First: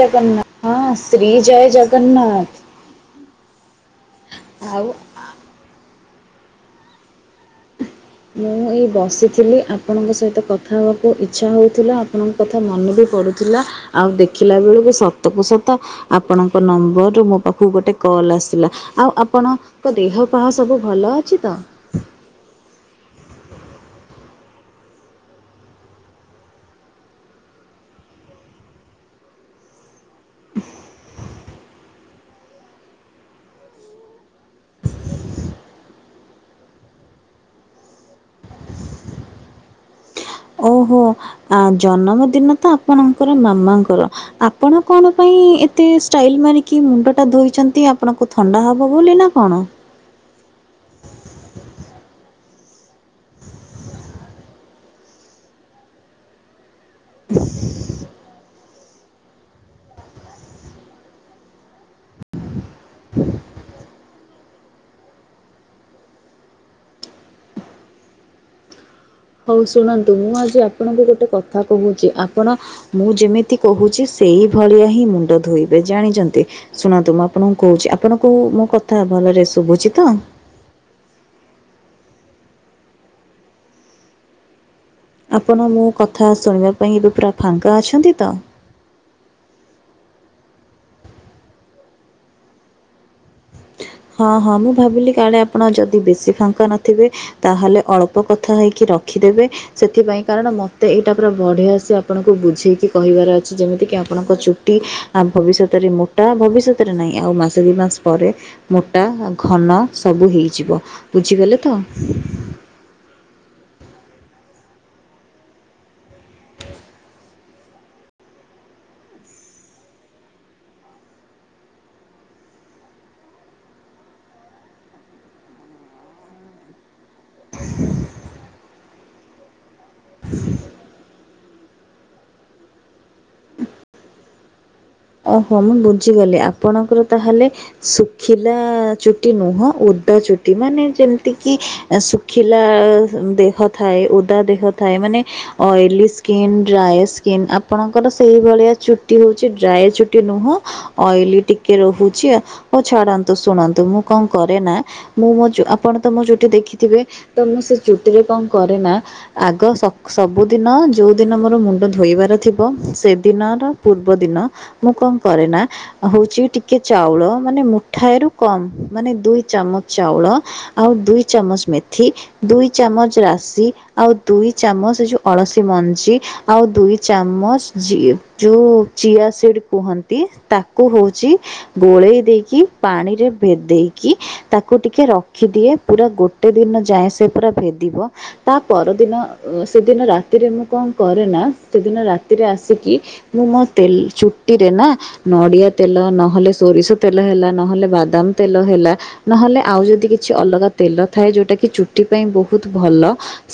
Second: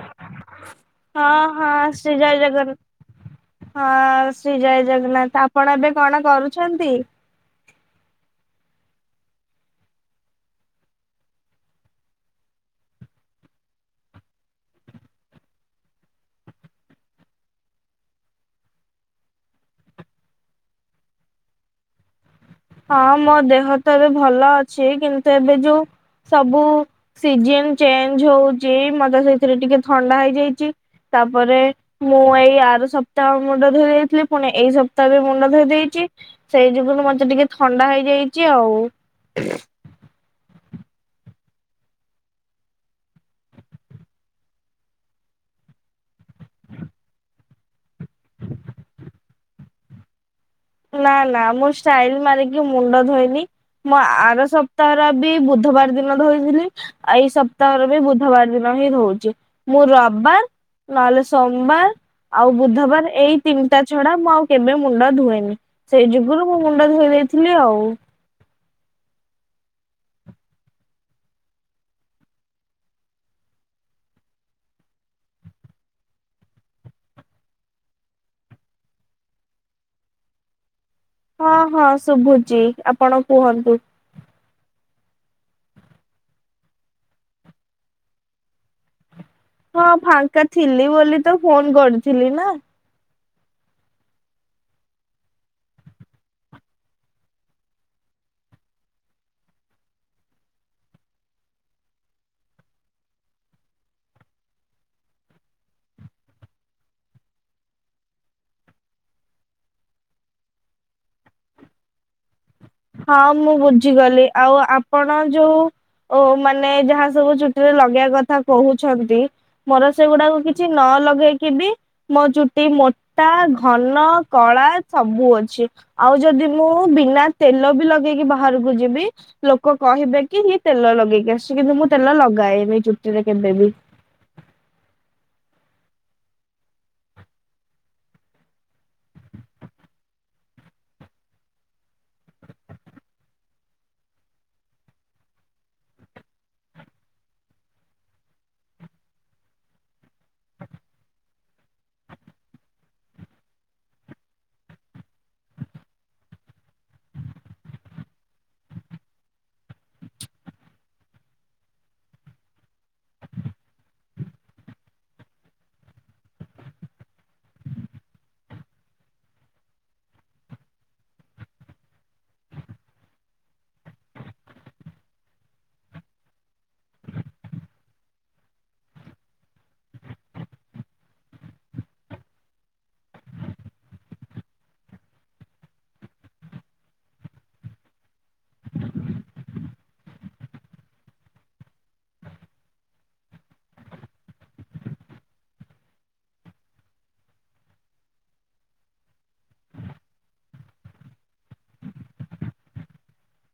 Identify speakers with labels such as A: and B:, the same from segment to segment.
A: ଜଗନ୍ନାଥ ହଁ ଶ୍ରୀ
B: ହଁ
A: ଜୟ
B: ହଁ ଶ୍ରୀ ଜୟ
A: ଜଗନ୍ନାଥ
B: ଜଗନ୍ ହଁ ଶ୍ରୀ
A: ଆଉ
B: ଜୟ ଜଗନ୍ନାଥ ଆପଣ ଏବେ କଣ କରୁଛନ୍ତି।
A: ମୁଁ ଏଇ ବସିଥିଲି ଆପଣଙ୍କ ସହିତ କଥା ହେବାକୁ ଇଚ୍ଛା ହେଉଥିଲା ଆପଣଙ୍କ କଥା ମନେ ବି ପଡ଼ୁଥିଲା ଆଉ ଦେଖିଲା ବେଳକୁ ସତକୁ ସତ ଆପଣଙ୍କ ନମ୍ବର ରୁ ମୋ ପାଖକୁ ଗୋଟେ କଲ୍ ଆସିଲା। ଆଉ ଆପଣଙ୍କ ଦେହ ପାହ ସବୁ ଭଲ ଅଛି ତ?
B: ହଁ ମୋ ଦେହ ତ ଏବେ ଭଲ ଅଛି କିନ୍ତୁ ଏବେ ଯୋଉ ସବୁ ସିଜନ ଚେଞ୍ଜ ହଉଚି ମତେ ସେ ସେଥିରେ ଟିକେ ଥଣ୍ଡା ହେଇଯାଇଚି ତାପରେ ମୁଁ ଏଇ ଆର ସପ୍ତାହ ମୁଣ୍ଡ ଧୋଇ ଦେଇେଇଥିଲି ପୁଣି ଏଇ ସପ୍ତାହ ବି ମୁଣ୍ଡ ଧୋଇ ଦେଇଚି। ସେଇ ଯୁଗୁରୁ ମତେ ଟିକେ ଥଣ୍ଡା ହେଇଯାଇଛି ଆଉ।
A: ଓହୋ ଆ ଜନ୍ମ ଦିନ ତ ଆପଣଙ୍କର ମାମାଙ୍କର ଆପଣ କଣ ପାଇଁ ଏତେଷ୍ଟାଇଲ ମାରିକି ମୁଣ୍ଡ ଟା ଧୋଇଛନ୍ତି ଆପଣକୁ ଥଣ୍ଡା ହବ ବୋଲି ନା କଣ?
B: ନା ନା ମୁଁ ଷ୍ଟାଇଲ ମାରିକି ମୁଣ୍ଡ ଧୋଇନି। ମୁଁ ଆର ସପ୍ତାହର ବି ବୁଧବାର ଦିନ ଧୋଇଥିଲି। ଉ ଏଇ ସପ୍ତାହରେ ବି ବୁଧବାର ଦିନ ହିଁ ଧୋଉଚି। ମୁଁ ରବବାର ନହେଲେ ସୋମବାର ଆଉ ବୁଧବାର ଏଇ ତିନିଟା ଛଡା ମୁଁ ଆଉ କେବେ ମୁଣ୍ଡ ଧୁଏନି ସେଇ ଯୁଗରୁ ମୁଁ ମୁଣ୍ଡ ଧୋଇ ଦେଇଥିଲି ଆଉ।
A: ହଉ ଶୁଣନ୍ତୁ ମୁଁ ଆଜି ଆପଣଙ୍କୁ ଗୋଟେ କଥା କହୁଛି ଆପଣ ମୁଁ ଯେମିତି କହୁଛି ସେଇ ଭଳିଆ ହିଁ ମୁଣ୍ଡ ଧୋଇବେ ଜାଣିଛନ୍ତି ଶୁଣନ୍ତୁ ମୁଁ ଆପଣଙ୍କୁ କହୁଛି ଆପଣଙ୍କୁ ମୋ କଥା ଭଲରେ ଶୁଭୁଛି ତ?
B: ହଁ ହଁ ଶୁଭୁଛି ଆପଣ କୁହନ୍ତୁ।
A: ଆପଣ ମୋ କଥା ଶୁଣିବା ପାଇଁ ଏବେ ପୁରା ଫାଙ୍କା ଅଛନ୍ତି?
B: ହଁ ଫାଙ୍କା ଥିଲି ବୋଲି ତ ଫୋନ କରିୁଥିଲି ନା।
A: ହଁ ହଁ ମୁଁ ଭାବିଲି କାଳେ ଆପଣ ଯଦି ବେଶୀ ଫାଙ୍କା ନଥିବେ ତାହେଲେ ଅଳ୍ପ କଥା ହେଇକି ରଖିଦେବେ ସେଥିପାଇଁ କାରଣ ମତେ ଏଇଟା ପୁରା ବଢିଆସି ଆପଣଙ୍କୁ ବୁଝେଇକି କହିବାର ଅଛି ଯେମିତି କିି ଆପଣଙ୍କ ଚୁଟି ଆଉ ଭବିଷ୍ୟତରେ ମୋଟା ଭବିଷ୍ୟତରେ ନାହିଁ ଆଉ ମାସେ ଦୁଇ ମାସ ପରେ ମୋଟା ଘନ ସବୁ ହେଇଯିବ ବୁଝିଗଲେ ତ?
B: ହଁ ମୁଁ ବୁଝିଗଲି ଆଉ ଆପଣ ଯୋଉ ଓ ମାନେ ଯାହା ସବୁ ଚଛୁଟିରେ ଲଗେଇବା କଥା କହୁଛନ୍ତି ମୋର ସେଗୁଡାକୁ କିଛି ନ ଲଗେଇକି ବି ମୋ ଚୁଟି ମୋଟା ଘନ କଳା ସବୁ ଅଛି। ଆଉ ଯଦି ମୁଁ ବିନା ତେଲ ବି ଲଗେଇକି ବାହାରକୁ ଯିବି ଲୋକ କହିବେ କି ହି ଇଏ ତେଲ ଲଗେଇକି ଆସିଛି କିନ୍ତୁ ମୁଁ ତେଲ ଲଗାଏନି ଏ ଚୁଟିରେ କେବେ ବି।
A: ଓହୋ ମୁଁ ବୁଝିଗଲି ଆପଣଙ୍କର ତାହେଲେ ଶୁଖିଲା ଚୁଟି ନୁହଁ ଉଦା ଚୁଟି ମାନେ ଯେମତି କିି ସୁ ଶୁଖିଲା ଦେହ ଥାଏ ଓଦା ଦେହ ଥାଏ ମାନେ ଓଇଲି ସ୍କିନ ଡ୍ରାଇ ସ୍କିନ ଆପଣଙ୍କର ସେଇ ଭଳିଆ ଚୁଟି ହାଉଛି ଡ୍ରାଇ ଚୁଟି ନୁହଁ। ଓଇଲି ଟିକେ ରହୁଛି ହଉ ଛାଡନ୍ତୁ ଶୁଣନ୍ତୁ ମୁ କଣ କରେ ନ। ମୁ ମୋ ଚୁ ଆପଣ ତ ମେ ଚୁଟି ଦେଖିଥିବେ ତ ସେ ଚୁଟି ରେ କଣ କରେ ନା ଆଗ ସ ସବୁଦିନ ଯେଉଁଦିନ ମୋର ମୁଣ୍ଡ ଧୋଇବାର ଥିବ ସେଦିନ ର ପୂର୍ବଦିନ। ମୁଁ କଣ କରେ ନା। ହଉଛି ଟିକେ ଚାଉଳ ମାନେ ମୁଠାଏ ରୁ କମ ମାନେ ଦୁଇ ଚାମଚ ଚାଉଳ। ଆଉ ଦୁଇ ଚାମଚ ମେଥି। ଦୁଇ ଚାମଚ ରାଶି ଆଉ ଦୁଇ ଚାମଚ ଏ ଯୋଉ ଅଳସୀ ମଞ୍ଜି। ଆଉ ଦୁଇ ଚାମଚ ଯୋଉ ଚିଆ ସିଡ୍ ଡ୍ କୁହନ୍ତି ତାକୁ ହଉଛି ଗୋଳେଇ ଦେଇକି ପାଣିରେ ଭେଦେଇକି। ତାକୁ ଟିକେ ରଖିଦିଏ ପୁରା ଗୋଟେ ଦିନ ଯାଏଁ ସେ ପୁରା ଭେଦିବ। ତା ପରଦିନ ସେଦିନ ରାତିରେ ମୁଁ କଣ କରେ ନା ସେଦିନ ରାତିରେ ଆସିକି ମୁଁ ନା ତେ ଚୁ ଚୁଟିରେ ନା ନଡିଆ ତେଲ ନହେଲେ ସୋରିଷ ତେଲ ହେଲା ନହେଲେ ବାଦାମ ତେଲ ହେଲା। ନହେଲେ ଆଉ ଯଦି କିଛି ଅଲଗା ତେଲ ଥାଏ ଯୋଉଟା କି ଚୁଟି ପାଇଁ ବହୁତ ଭଲ।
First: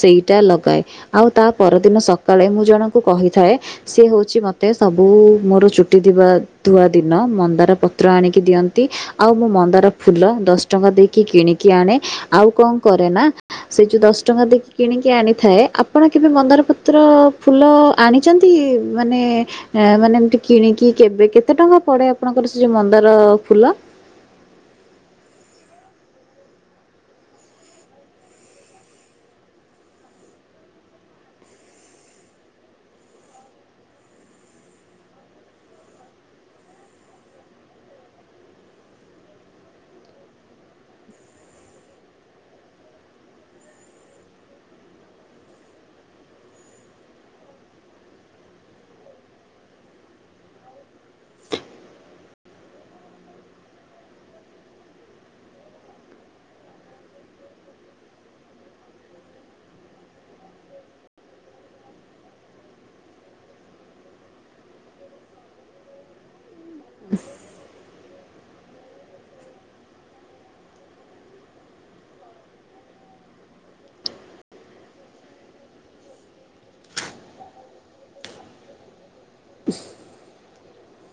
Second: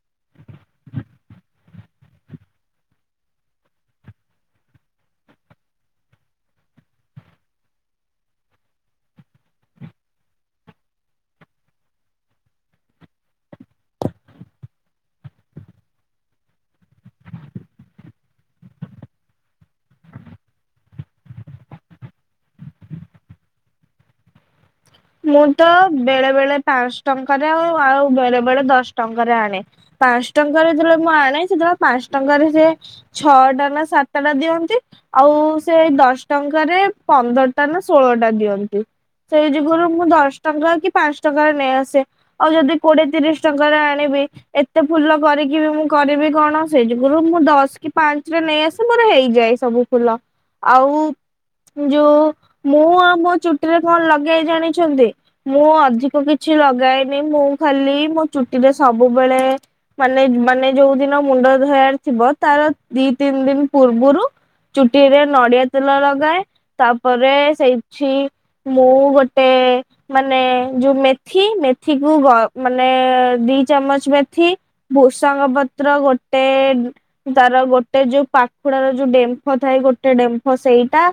A: ସେଇଟା ଲଗାଏ ଆଉ ତା ପରଦିନ ସକାଳେ ମୁଁ ଜଣଙ୍କୁ କହୁଥାଏ। ସିଏ ହଉଛି ମତେ ସବୁ ମୋର ଚୁଟି ଥିବା ଧୁଆ ଦିନ ମନ୍ଦାର ପତ୍ର ଆଣିକି ଦିଅନ୍ତି। ଆଉ ମୁଁ ମନ୍ଦାର ଫୁଲ ଦଶ ଟଙ୍କା ଦେଇକି କିଣିକି ଆଣେ ଆଉ କଣ କରେ ନା ସେ ଯୋଉ ଦଶ ଟଙ୍କା ଦେଇକି କିଣିକି ଆଣିଥାଏ ଆପଣ କେବେ ମନ୍ଦାର ପତ୍ର ଫୁଲ ଆଣିଛନ୍ତି ମାନେ ମାନେ ଏମିତି କିଣିକି କେବେ କେତେ ଟଙ୍କା ପଡ଼େ ଆପଣଙ୍କର ସେ ଯେଉଁ ମନ୍ଦାର ଫୁଲ?
B: ମୁଁ ତ ବେଳେ ବେଳେ ପାଞ୍ଚ ଟଙ୍କାରେ ଆ ଆଉ ବେଳେ ବେଳେ ଦଶ ଟଙ୍କାରେ ଆଣେ। ପାଞ୍ଚ ଟଙ୍କାରେ ଯେତେବେଳେ ମୁଁ ଆଣ ସେତେବେଳେ ପାଞ୍ଚ ଟଙ୍କାରେ ସେ ଛଅଟା ନା ସାତଟା ଟା ଦିଅନ୍ତି। ଆଉ ସେଇ ଦଶ ଟଙ୍କାରେ ପନ୍ଦରଟା ନା ଷୋହଳ ଟା ଦିଅନ୍ତି ସେଇ ଯୁଗରୁ ମୁଁ ଦଶ ଟଙ୍କା କି ପାଞ୍ଚ ଟଙ୍କାରେ ନେଇ ଆସେ ଆଉ ଯଦି କୋଡିଏ ତିରିଶ ଟଙ୍କା ରେ ଆଣିବି। ଏତେ ଫୁଲ କରିକି ବି ମୁଁ କରିବି କଣ ସେଇ ଯୁଗରୁ ମୁଁ ଦଶ କି ପାଞ୍ଚ ରେ ନେଇ ଆସ ମୋର ହେଇଯାଏ ସବୁ। ଫୁଲ ଆଉ ଯୋଉ ମୁଁ ଆଉ ମୋ ଚୁଟିରେ କଣ ଲଗେଇ ଜଣ ଛନ୍ତି? ମୁଁ ଅଧିକ କିଛି ଲଗାଏନି ମୁଁ ଖାଲି ମୋ ଚୁଟିରେ ସବୁବେଳେ ମାନେ ମାନେ ଯୋଉ ଦିନ ମୁଣ୍ଡ ଧୋଇବାରା ଥିବ ତାର ଦି ତିନି ଦିନ ପୂର୍ବରୁ ଚୁଟିରେ ନଡିଆ ତେଲ ଲଗାଏ ତାପରେ ସେଇଠି ମୁଁ ଗୋ ଟେ ମାନେ ଯୋଉ ମେଥି ମେଥି କୁ ଗ ମାନେ ଦି ଚାମଚ ମେଥି। ଭ୍ରୁସଙ୍ଗ ପତ୍ର ଗୋଟେ ତାର ଗୋଟେ ଯୋଉ ପାଖୁଡାର ଯୋଉ ଡେମ୍ଫ ଥାଏ ଗୋଟେ ଡେମ୍ଫ ସେଇଟା।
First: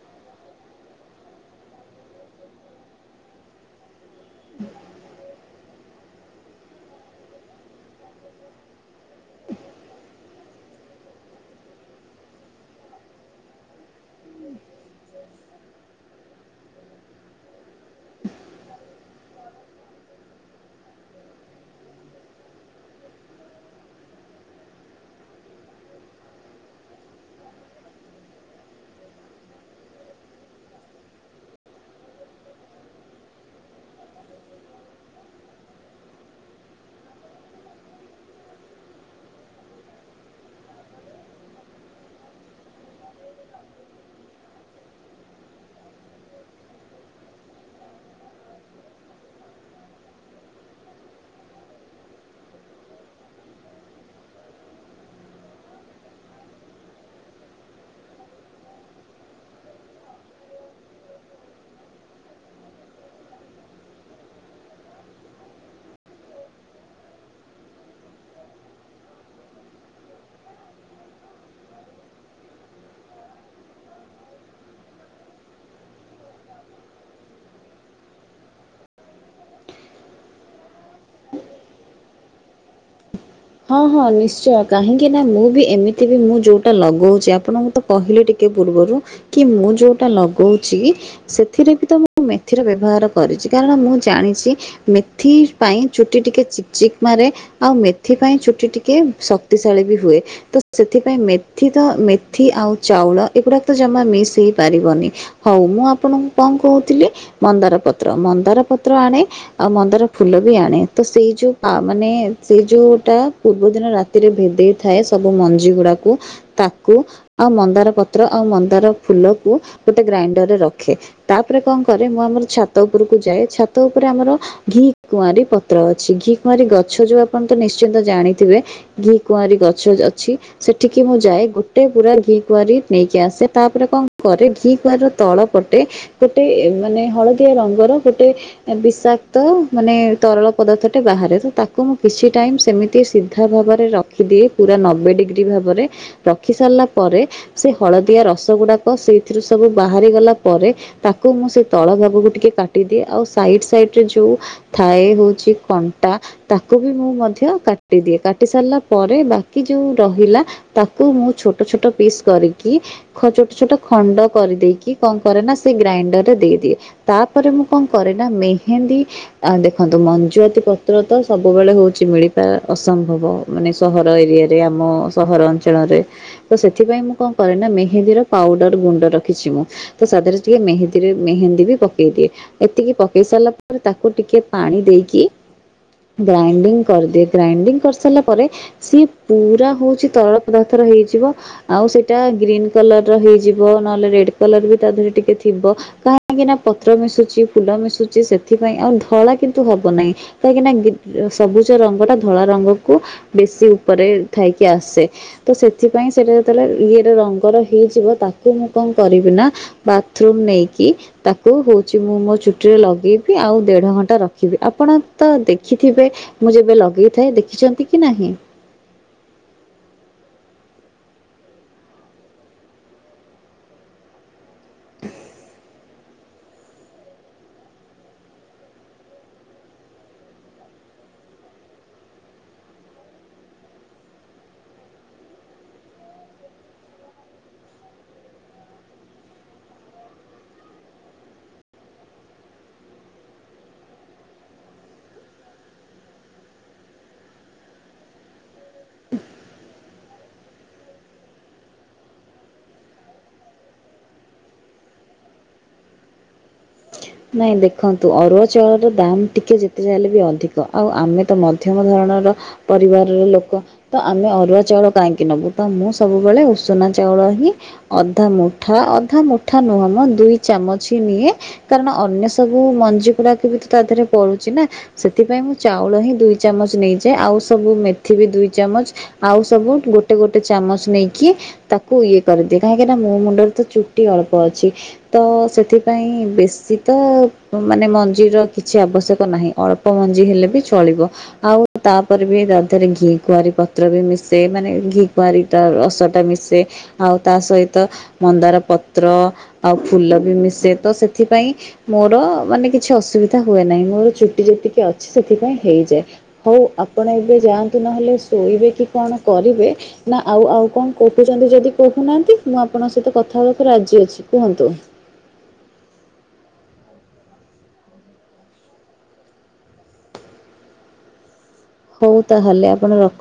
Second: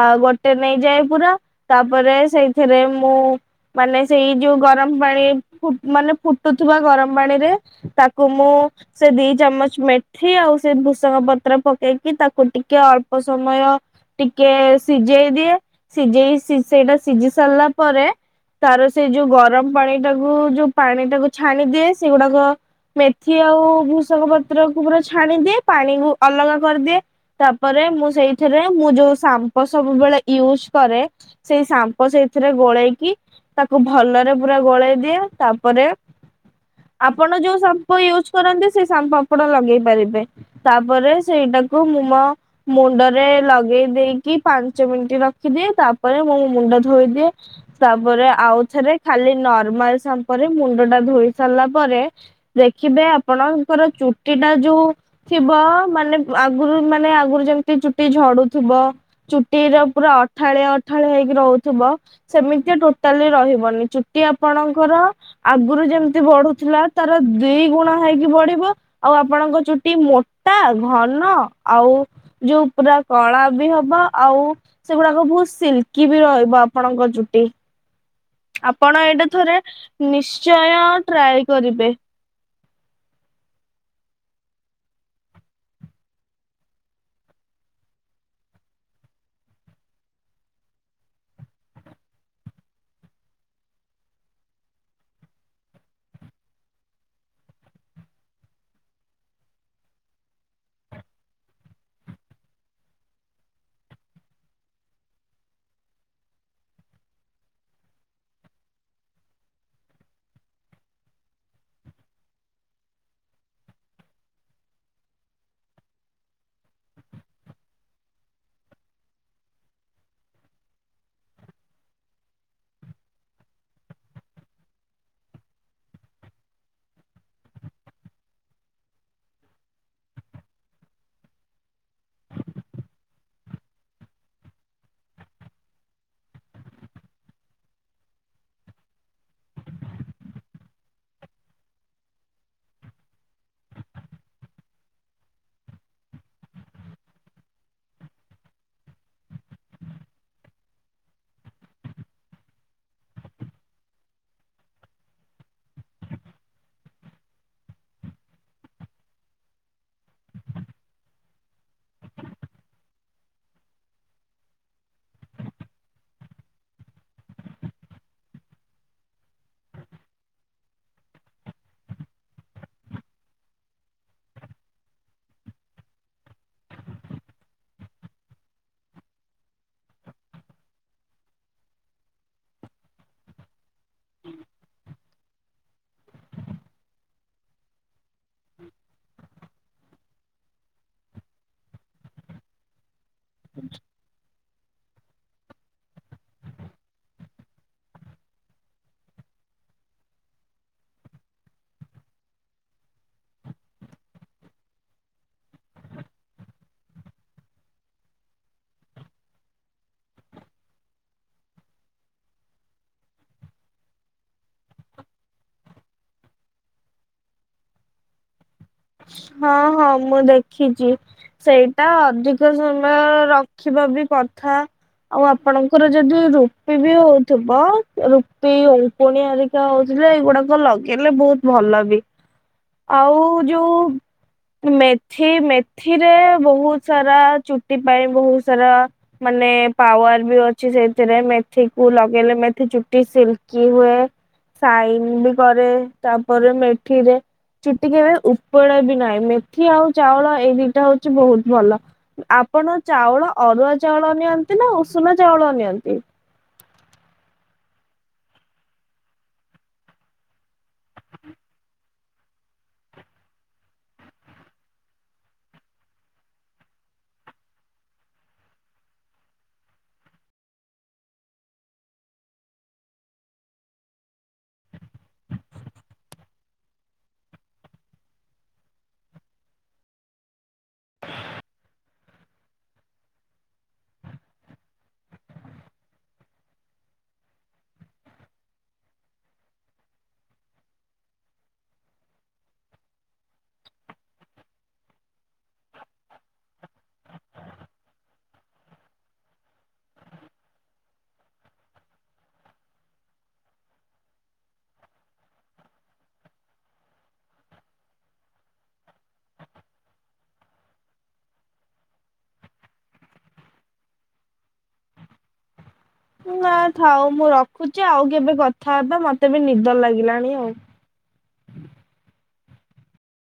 B: ଆଉ ଗୋଟେ ନେଇଯାଏ ପୁରା ତାପରେ ସେଇଥିରେ ମୁଁ ମାନେ ସେଇ ଯୋଉ ଗରମ ପାଣି ଫୁ ମାନେ ଫୁଟୁଥିବା ଗରମ ପାଣି ରେ ତାକୁ ମୁଁ ସେ ଦି ଚାମଚ ମେଥି ଆଉ ସେ ଭୂସଙ୍ଗ ପତ୍ର ପକେଇକି ତାକୁ ଟିକେ ଅଳ୍ପ ସମୟ ଟିକେ ସିଝେଇ ଦିଏ ସିଝେଇ ସେଇଟା ସିଝି ସାରିଲା ପରେ ତାର ସେ ଯୋଉ ଗରମ ପାଣି ଟାକୁ ଯୋଉ ପାଣି ଟାକୁ ଛାଣିଦିଏ ସେଗୁଡାକ ମେଥି ଆଉ ଭ୍ରୁସଙ୍ଗ ପତ୍ର କୁ ପୁରା ଛାଣିଦିଏ ପାଣିକୁ ଅଲଗା କରିଦିଏ। ତାପରେ ମୁଁ ସେଇଥିରେ, ମୁଁ ଯୋଉ ସାମ୍ପ ସବୁବେଳେ ୟୁଜ୍ କରେ ସେଇ ସା ମ୍ପ ସେଇଥିରେ ଗୋଳେଇକି ତାକୁ ଭଲରେ ପୁରା ଗୋଳେଇ ଦିଏ। ତାପରେ ଆପଣ ଯୋଉ ସାମ୍ପ ୟୁଜ୍ କରନ୍ତି, ସେ ସାମ୍ପୋ ଆପଣ ଲଗେଇ ପାରିବେ। ତାପରେ ସେଇଟାକୁ ମୁଁ ମୋ ମୁଣ୍ଡରେ ଲଗେଇ ଦେଇକି ପାଞ୍ଚ ମିନିଟ ରଖିଦିଏ। ତାପରେ ମୁଁ ମୁଣ୍ଡ ଧୋଇଦିଏ। ତାପରେ ଆଉ ଥରେ ଖାଲି ନର୍ମାଲ ସାମ୍ପରେ ମୁଣ୍ଡ ଟା ଧୋଇ ସାରିଲା ପରେ ଦେଖିବେ ଆପଣଙ୍କର ଚୁଟି ଟା ଯୋଉ ଥିବ ମାନେ ଆଗରୁ ମାନେ ଆଗରୁ ଯେମିତି ଚୁଟି ଝଡୁଥିବ ଚୁଟି ଉରା ପୁରା ଅଠାଳିଆ-ଅଠାଳିଆ ହେଇକି ରହୁ ଥିବ ସେମିତି ଟୋଟାଲି ରହିବନି ଚୁଟି ଆପଣଙ୍କର ଆଗୁରୁ ଯେମିତି ବଢୁଥିଲା ତାର ଦି ଗୁଣ ହେଇକି ବଢିବ ଆଉ ଆପଣଙ୍କ ଚୁଟି ମୋଟା ଘନ ଆଉ ଯୋଉ ପୁରା କଳା ବି ହବ, ଆଉ ସେଗୁଡାକ ବହୁତ ସିଲକି ବି ରହି ବ ଆପଣଙ୍କ ଚୁଟି। ଆପଣ ଏଇଟା ଥରେ ନିଶ୍ଚୟ ଟ୍ରାଏ କରିବେ।
A: ହଁ-ହଁ ନିଶ୍ଚୟ କାହିଁକି ନା ମୁଁ ବି ଏମିତି ବି ମୁଁ ଯୋଉଟା ଲଗଉଚି ଆପଣଙ୍କୁ କହିଲେ ଟିକେ ପୂର୍ବରୁ କି ମୁଁ ଯୋଉଟା ଲଗଉଛି। ସେଥିରେ ବି ତ ମୁଁ ମେଥିର ବ୍ୟବହାର କରିଚି, କାରଣ ମୁଁ ଜାଣିଛି ମେଥି ପାଇଁ ଚୁଟି ଟିକେ ଚିକ୍-ଚିକ୍ ମାରେ ଆଉ ମେ ଥି ପାଇଁ ଚୁଟି ଟିକେ ଶକ୍ତିଶାଳୀ ବି ହୁଏ। ତ ସେଥିପାଇଁ ମେଥି ତ ମେଥି ଆଉ ଚାଉଳ ଏଗୁଡାକ ତ ଜମା ମିସ୍ ହେଇପାରିବନି। ହଉ ମୁଁ ଆପଣଙ୍କୁ କଣ କହୁଥିଲି ମନ୍ଦାର ପତ୍ର ମନ୍ଦାର ପତ୍ର ଆଣେ ଆଉ ମନ୍ଦାର ଫୁଲ ବି ଆଣେ, ତ ସେଇ ଯୋଉ ମାନେ ସେଇ ଯୋଉ ଟା ପୂର୍ବ ଦିନ ରାତିରେ ଭିଦେଇଥାଏ ସବୁ ମଞ୍ଜି ଗୁଡାକୁ ତାକୁ ଆଉ ମନ୍ଦାର ପତ୍ର ଆଉ ମନ୍ଦାର ଫୁଲକୁ ଗୋଟେ ଗ୍ରାଇଣ୍ଡରରେ ରଖେ। ତାପରେ କଣ କରେ, ମୁଁ ଆମର ଛାତ ଉପରକୁ ଯାଏ ଛାତ ଉପରେ ଆମର ଘି କୁଆଁରୀ ପତ୍ର ଅଛି, ଘି କୁଆଁରୀ ଗଛ ଯୋଉ ଆପଣ ତ ନିଶ୍ଚିନ୍ତ ଜାଣିଥିବେ। ଘି କୁଆଁରୀ ଗଛ ଅଛି। ସେଠିକି ମୁଁ ଯାଏ ଗୋଟେ ପୁରା ଘି କୁଆଁରି ନେଇକି ଆସେ, ତାପରେ କଣ କରେ ଘି କୁଆଁରି ର ତଳ ପଟେ ଗୋଟେ ମାନେ ହଳଦିଆ ରଙ୍ଗର ଗୋଟେ ବିଷାକ୍ତ ମାନେ ତରଳ ପଦାର୍ଥ ଟେ ବାହାରେ ତ ତାକୁ ମୁଁ କିଛି ଟାଇମ୍ ସେମିତି ସିଧା ଭାବରେ ରଖିଦିଏ ପୁରା ନବେ ଡିଗ୍ରୀ ଭାବରେ। ରଖି ସାରିଲା ପରେ, ସେ ହଳଦିଆ ରସ ଗୁଡାକ ସେଇଥିରୁ ସବୁ ବାହାରି ଗଲା ପରେ ତାକୁ ମୁଁ ସେ ତଳ ଭାଗକୁ ଟିକେ କାଟିଦିଏ, ଆଉ ସାଇଡ ସାଇଡରେ ଯୋଉ ଥାଏ ହଉଛି କଣ୍ଟା ତାକୁ ବି ମୁଁ ମ ମଧ୍ୟ କାଟିଦିଏ, କାଟି ସାରିଲା ପରେ ବାକି ଯୋଉ ରହିଲା ତାକୁ ମୁଁ ଛୋଟ-ଛୋଟ ପିସ୍ କରିକି ଖ ଛୋଟ-ଛୋଟ ଖଣ୍ଡ କରିଦେଇକି କଣ କରେ ନା ସେ ଗ୍ରାଇଣ୍ଡର ରେ ଦେଇଦିଏ। ତାପରେ ମୁଁ କଣ କରେ ନା ମେହେନ୍ଦୀ ଆ ଦେଖନ୍ତୁ ମଞ୍ଜୁଆତି ପତ୍ର ତ ସବୁବେଳେ ହଉ [unintelligible] ମିଳିବା ଅସମ୍ଭବ ମାନେ ସହର ଏରିଆରେ ଆମ ସହର ଅଞ୍ଚଳରେ ତ ସେଥିପାଇଁ ମୁଁ କଣ କରେ ନା ମେହେନ୍ଦୀର ପାଉଡର୍ ଗୁଣ୍ଡ ରଖିଛି ମୁଁ। ତ ସାଧରେ ଟିକେ ମେହେନ୍ଦୀରେ ମେହେନ୍ଦୀ ବି ପକେଇଦିଏ। ଏତିକି ପକେଇ ସାରିଲା ପରେ ତାକୁ ଟିକେ ପାଣି ଦେଇକି ଗ୍ରାଇଣ୍ଡିଙ୍ଗ କରିଦିଏ ଗ୍ରାଇଡିଙ୍ଗ କରିସାରିଲା ପରେ ସିଏ ପୁରା ହଉଛି ତରଳ ପଦାର୍ଥର ହେଇଯିବ। ଆଉ ସେଇଟା ଗ୍ରୀନ୍ କଲର୍ ର ହେଇଯିବ ନହେଲେ ରେଡ୍ କଲର୍ ବି ତା ଦେହରେ ଟିକେ ଥିବ। କାହିଁକି ନା ପତ୍ର ମିଶୁଚି ଫୁଲ ମିଶୁଚି ସେଥି ପାଇଁ ଆଉ ଧଳା କିନ୍ତୁ ହବ ନାହିଁ। କାହିଁକି ନା ଗି ସବୁଜ ରଙ୍ଗ ଟା ଧଳା ରଙ୍ଗକୁ ବେଶୀ ଉପରେ ଥାଇକି ଆସେ। ତ ସେଥି ପାଇଁ ସେଟା ଯେତେବେଳେ ଇଏରେ ରଙ୍ଗର ହେଇଯିବ ତାକୁ ମୁଁ କଣ କରିବି ନା। ବାଥରୁମ୍ ନେଇକି। ତାକୁ ହେଉଛି ମୁଁ ମୋ ଚୁଟିରେ ଲଗେଇବି ଆଉ ଦେଢେ ଘଣ୍ଟା ରଖିବି ଆପଣ ତ ଦେଖିଥିବେ? ମୁଁ ଯେବେ ଲଗେଇଥାଏ ଦେଖିଛନ୍ତି କି ନାହିଁ?
B: ହଁ ହଁ ମୁଁ ଦେଖିଚି। ସେଇଟା ଅଧିକ ସମୟ ରଖିବା ବି କଥା। ଆଉ ଆପଣଙ୍କର ଯଦି ରୁପି ବି ହଉଥିବ ରୁପି ଉ ଉକୁଣୀ ହେରିକା ହଉଥିଲେ ଏଇଗୁଡ଼ାକ ଲଗେଇଲେ ବହୁତ ଭଲ ବି ଆଉ ଯୋଉ ମେଥି ମେଥିରେ ବହୁତ ସାରା ଚୁଟି ପାଇଁ ବହୁତ ସାରା। ମାନେ ପାୱାର ବି ଅଛି ସେଥିରେ ମେଥି କୁ ଲଗେଇଲେ ମେଥି ଚୁଟି ସିଲ୍କ ହୁଏ। ସାଇନ ବି କରେ ତାପରେ ମେଠିରେ ଚୁଟି କେବେ ଉ ପଡ଼େ ବି ନାହିଁ ମେଥି ଆଉ ଚାଉଳ ଏଇ ଦିଟା ହଉଚି ବହୁତ ଭଲ। ଆପଣ ଚାଉଳ ଅରୁଆ ଚାଉଳ ନିଅନ୍ତି ନା ଉଷୁନା ଚାଉଳ ନିଅନ୍ତି?
A: ନାଇଁ ଦେଖନ୍ତୁ ଅରୁଆ ଚାଉଳର ଦାମ୍ ଟିକିଏ ଯେତେ ଚା ହେଲେ ବି ଅଧିକ ଆଉ ଆମେ ତ ମଧ୍ୟମ ଧରଣର। ପରିବାରର ଲୋକ। ତ ଆମେ ଅରୁଆ ଚାଉଳ କାହିଁକି ନବୁ ତ ମୁଁ ସବୁବେଳେ ଉଷୁନା ଚାଉଳ ହିଁ। ଅଧା ମୁଠା ଅଧା ମୁଠା ନୁହଁ ମ ଦୁଇ ଚାମଚହି ନିଏ। କାରଣ ଅନ୍ୟ ସବୁ ମଞ୍ଜି ଗୁଡ଼ାକ ବି ତା ଦେହରେ ପଡୁଚି ନା। ସେଥିପାଇଁ ମୁଁ ଚାଉଳ ହିଁ ଦୁଇ ଚାମଚ ନେଇଯାଏ ଆଉ ସବୁ ମେଥି ବି ଦୁଇ ଚାମଚ। ଆଉ ସବୁ ଗୋଟେ ଗୋଟେ ଚାମଚ ନେଇ କି। ତାକୁ ଇଏ କରିଦିଏ କାହିଁକି ନା ମୋ ମୁଣ୍ଡରେ ତ ଚୁଟି ଅଳ୍ପ ଅଛି। ତ ସେଥି ପାଇଁ ବେ ବେଶି ମାନେ ମଞ୍ଜିର କିଛି ଆବଶ୍ୟକ ନାହିଁ ଅଳ୍ପ ମଞ୍ଜି ହେଲେ ବି ଚଳିବ। ଆଉ ତାପରେ ବି ତାଦେହରେ ଘି କୁଆଁରୀ ପତ୍ର ବି ମିଶେଇ ମାନେ ଘି କୁଆଁରୀ। ତା ରସ ଟା ମିଶେ ଆଉ ତା ସହିତ। ମନ୍ଦାର ପତ୍ର ଆଉ ଫୁଲ ବି ମିଶେ ତ ସେଥି ପାଇଁ। ମୋର ମାନେ କିଛି ଅସୁବିଧା ହୁଏ ନାହିଁ ମୋର ଚୁଟି ଯେତିକି ଅଛି ସେଥିପାଇଁ ହେଇଯାଏ। ହଉ ଆପଣ ଏବେ ଯାଆନ୍ତୁ ନହେଲେ ଶୋଇବେ କି କଣ କରିବେ। ନା ଆଉ ଆଉ କଣ କହୁଚିନ୍ତି ଯଦି କହୁନାହାନ୍ତି ମୁଁ ଆପଣଙ୍କ ସହିତ କଥା ହବାକୁ ରାଜି ଅଛି। କୁହନ୍ତୁ।
B: ନା ଥାଉ ମୁଁ ରଖୁଚି ଆଉ କେବେ କଥା ହେବା ମତେ ବି ନିଦ ଲାଗିଲାଣି ଆଉ।
A: ହଉ ତାହେଲେ ଆପଣ ରଖ